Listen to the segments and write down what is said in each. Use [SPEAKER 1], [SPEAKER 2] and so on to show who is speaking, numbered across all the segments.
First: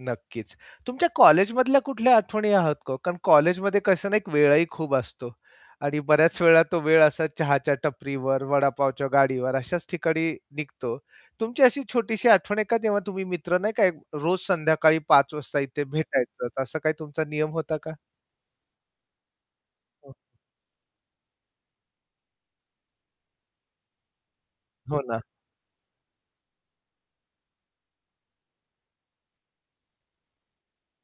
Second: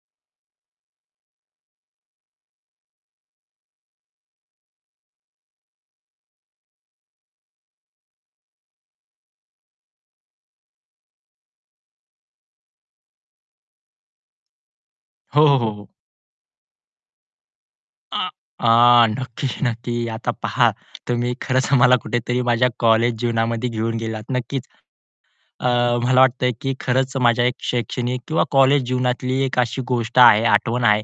[SPEAKER 1] नक्कीच, तुमच्या कॉलेजमधल्या कुठल्या आठवणी आहात का ओ? कारण कॉलेजमध्ये कसं ना एक वेळही खूप असतो आणि बऱ्याच वेळा तो वेळ असा चहाच्या टपरीवर, वडापावच्या गाडीवर अशाच ठिकाणी निघतो. तुमची अशी छोटीशी आठवण आहे का तेव्हा तुम्ही मित्र, नाही का, एक रोज संध्याकाळी 5:00
[SPEAKER 2] हो, हो,
[SPEAKER 1] वाजता
[SPEAKER 2] हो,
[SPEAKER 1] इथे
[SPEAKER 2] हो.
[SPEAKER 1] भेटायचंच असा काही तुमचा नियम होता का?
[SPEAKER 2] आ, आ, नक्की, नक्की
[SPEAKER 1] हं.
[SPEAKER 2] आता पहा, तुम्ही खरंच मला कुठेतरी माझ्या कॉलेज जीवनामध्ये घेऊन गेलात. नक्कीच.
[SPEAKER 1] हो ना.
[SPEAKER 2] अ, मला वाटतंय की खरंच माझ्या शैक्षणिक किंवा कॉलेज जीवनातली एक अशी गोष्ट आहे, आठवण आहे,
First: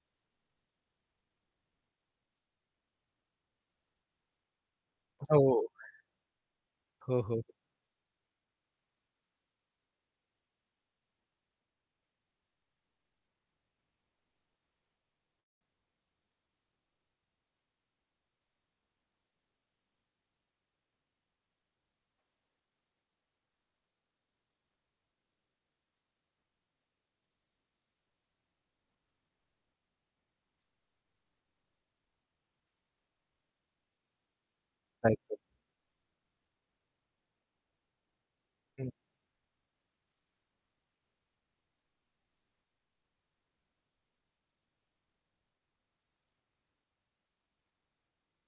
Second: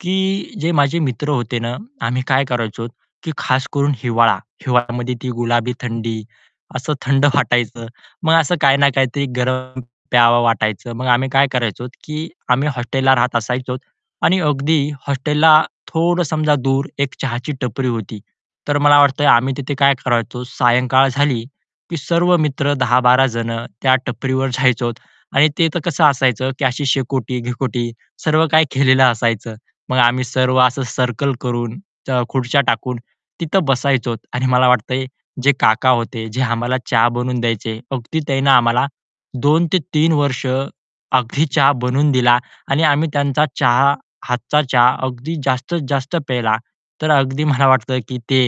[SPEAKER 2] की जे माझे मित्र होते ना, आम्ही काय करायचो की खास करून हिवाळा. हिवाळ्यामध्ये ती
[SPEAKER 1] हो.
[SPEAKER 2] गुलाबी थंडी, असं
[SPEAKER 1] हो,
[SPEAKER 2] थंड
[SPEAKER 1] हो.
[SPEAKER 2] वाटायचं. मग असं काही ना काहीतरी गरम प्यावं वाटायचं. मग आम्ही काय करायचो की आम्ही हॉस्टेलला राहत असायचो आणि अगदी हॉस्टेलला थोडं समजा दूर एक चहाची टपरी होती. तर मला वाटतंय आम्ही तिथे काय करायचो सायंकाळ झाली, की सर्व मित्र 10-12 जण त्या टपरीवर जायचोत आणि ते तर कसं असायचं की अशी शेकोटी-बिकोटी सर्व काही केलेलं असायचं. मग आम्ही सर्व असं सर्कल करून, च खुर्च्या टाकून, तिथं बसायचो. आणि मला वाटतंय
[SPEAKER 1] [unintelligible]
[SPEAKER 2] जे काका होते, जे आम्हाला चहा बनवून द्यायचे अगदी त्यानं आम्हाला
[SPEAKER 1] हं.
[SPEAKER 2] 2 ते 3 वर्ष, अगदी चहा बनवून दिला आणि आम्ही त्यांचा चहा हातचा चहा अगदी जास्तीत जास्त प्यायला. तर अगदी मला वाटतं की ते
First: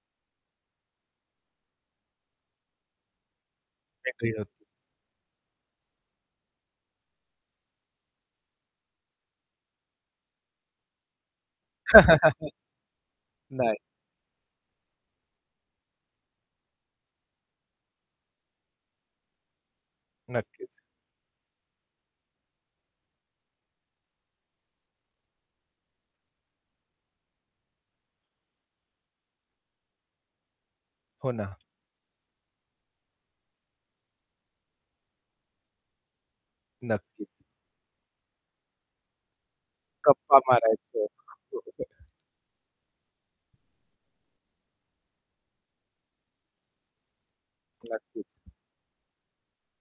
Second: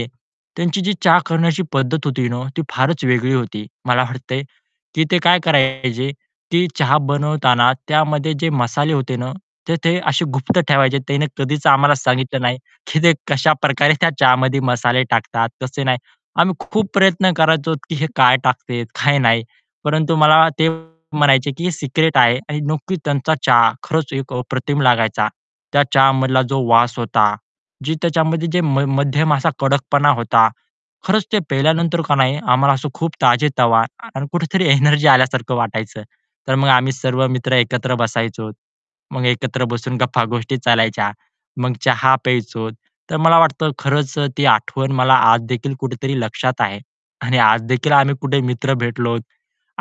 [SPEAKER 2] त्यांची जी चहा करण्याची पद्धत होती ना, ती फारच वेगळी होती. मला
[SPEAKER 1] वेगळी
[SPEAKER 2] वाटतंय
[SPEAKER 1] होती.
[SPEAKER 2] की ते काय करायचे की चहा बनवताना त्यामध्ये जे मसाले होते ना, तर ते असे गुप्त ठेवायचे त्यांनी कधीच आम्हाला सांगितलं नाही, की ते
[SPEAKER 1] नाही.
[SPEAKER 2] कशाप्रकारे त्या चहामध्ये मसाले टाकतात. तसे नाही. आम्ही खूप प्रयत्न करायचो, की हे काय टाकते, काय नाही. परंतु मला ते
[SPEAKER 1] नक्कीच.
[SPEAKER 2] म्हणायचे, की "हे सिक्रेट आहे." आणि नक्की त्यांचा चहा खरंच एक अप्रतिम लागायचा. त्या चहा मधला जो वास होता, जी त्याच्यामध्ये जे म मध्यम असा कडकपणा होता. खरंच
[SPEAKER 1] हो
[SPEAKER 2] ते
[SPEAKER 1] ना.
[SPEAKER 2] पिल्यानंतर का नाही आम्हाला असं खूप ताजेतवा आणि कुठेतरी एनर्जी आल्यासारखं वाटायचं. तर मग आम्ही सर्व
[SPEAKER 1] नक्कीच.
[SPEAKER 2] मित्र एकत्र बसायचो. मग एकत्र बसून
[SPEAKER 1] गप्पा
[SPEAKER 2] गप्पा-गोष्टी
[SPEAKER 1] मारायचं.
[SPEAKER 2] चालायच्या, मग
[SPEAKER 1] [unintelligible]
[SPEAKER 2] चहा प्यायचो, तर मला वाटतं खरंच अ, ती आठवण मला आज देखील कुठेतरी लक्षात आहे. आणि आज देखील आम्ही
[SPEAKER 1] नक्कीच.
[SPEAKER 2] कुठे मित्र भेटलो,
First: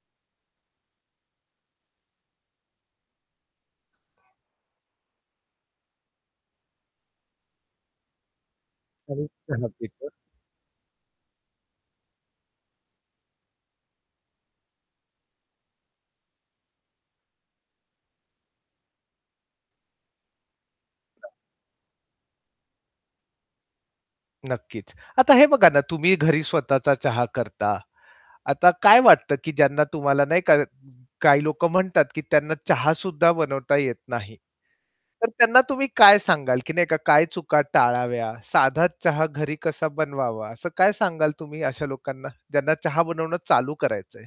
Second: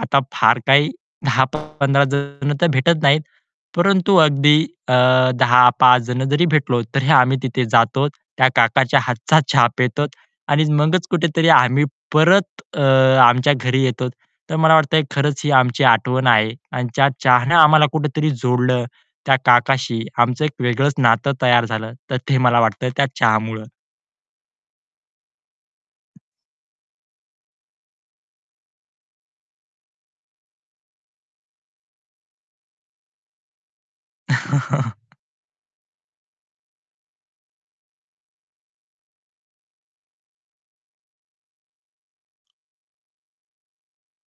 [SPEAKER 2] आता फार काही 10-15 जण तर भेटत नाहीत, परंतु अगदी अ, 10-5 जण जरी भेटलो, तरी आम्ही तिथे जातो, त्या काकाच्या
[SPEAKER 1] आणि
[SPEAKER 2] हातचा चहा पितो
[SPEAKER 1] [unintelligible]
[SPEAKER 2] आणि मगच कुठेतरी आम्ही परत अ, आमच्या घरी येतो. तर मला वाटतंय खरंच ही आमची आठवण आहे. आणि त्या चहानं आम्हाला कुठेतरी जोडलं, त्या काकाशी आमचं एक वेगळंच नातं
[SPEAKER 1] [unintelligible]
[SPEAKER 2] तयार झालं, तर ते मला वाटतं त्या चहामुळं.
[SPEAKER 1] नक्कीच. आता हे बघा ना, तुम्ही घरी स्वतःचा चहा करता. आता काय वाटतं की ज्यांना तुम्हाला नाही का काही लोक म्हणतात, की त्यांना चहा सुद्धा बनवता येत नाही. तर त्यांना तुम्ही काय सांगाल की नाही का काय चुका टाळाव्या, साधा चहा घरी कसा बनवावा? असं काय सांगाल तुम्ही अशा लोकांना, ज्यांना चहा बनवणं चालू करायचंय?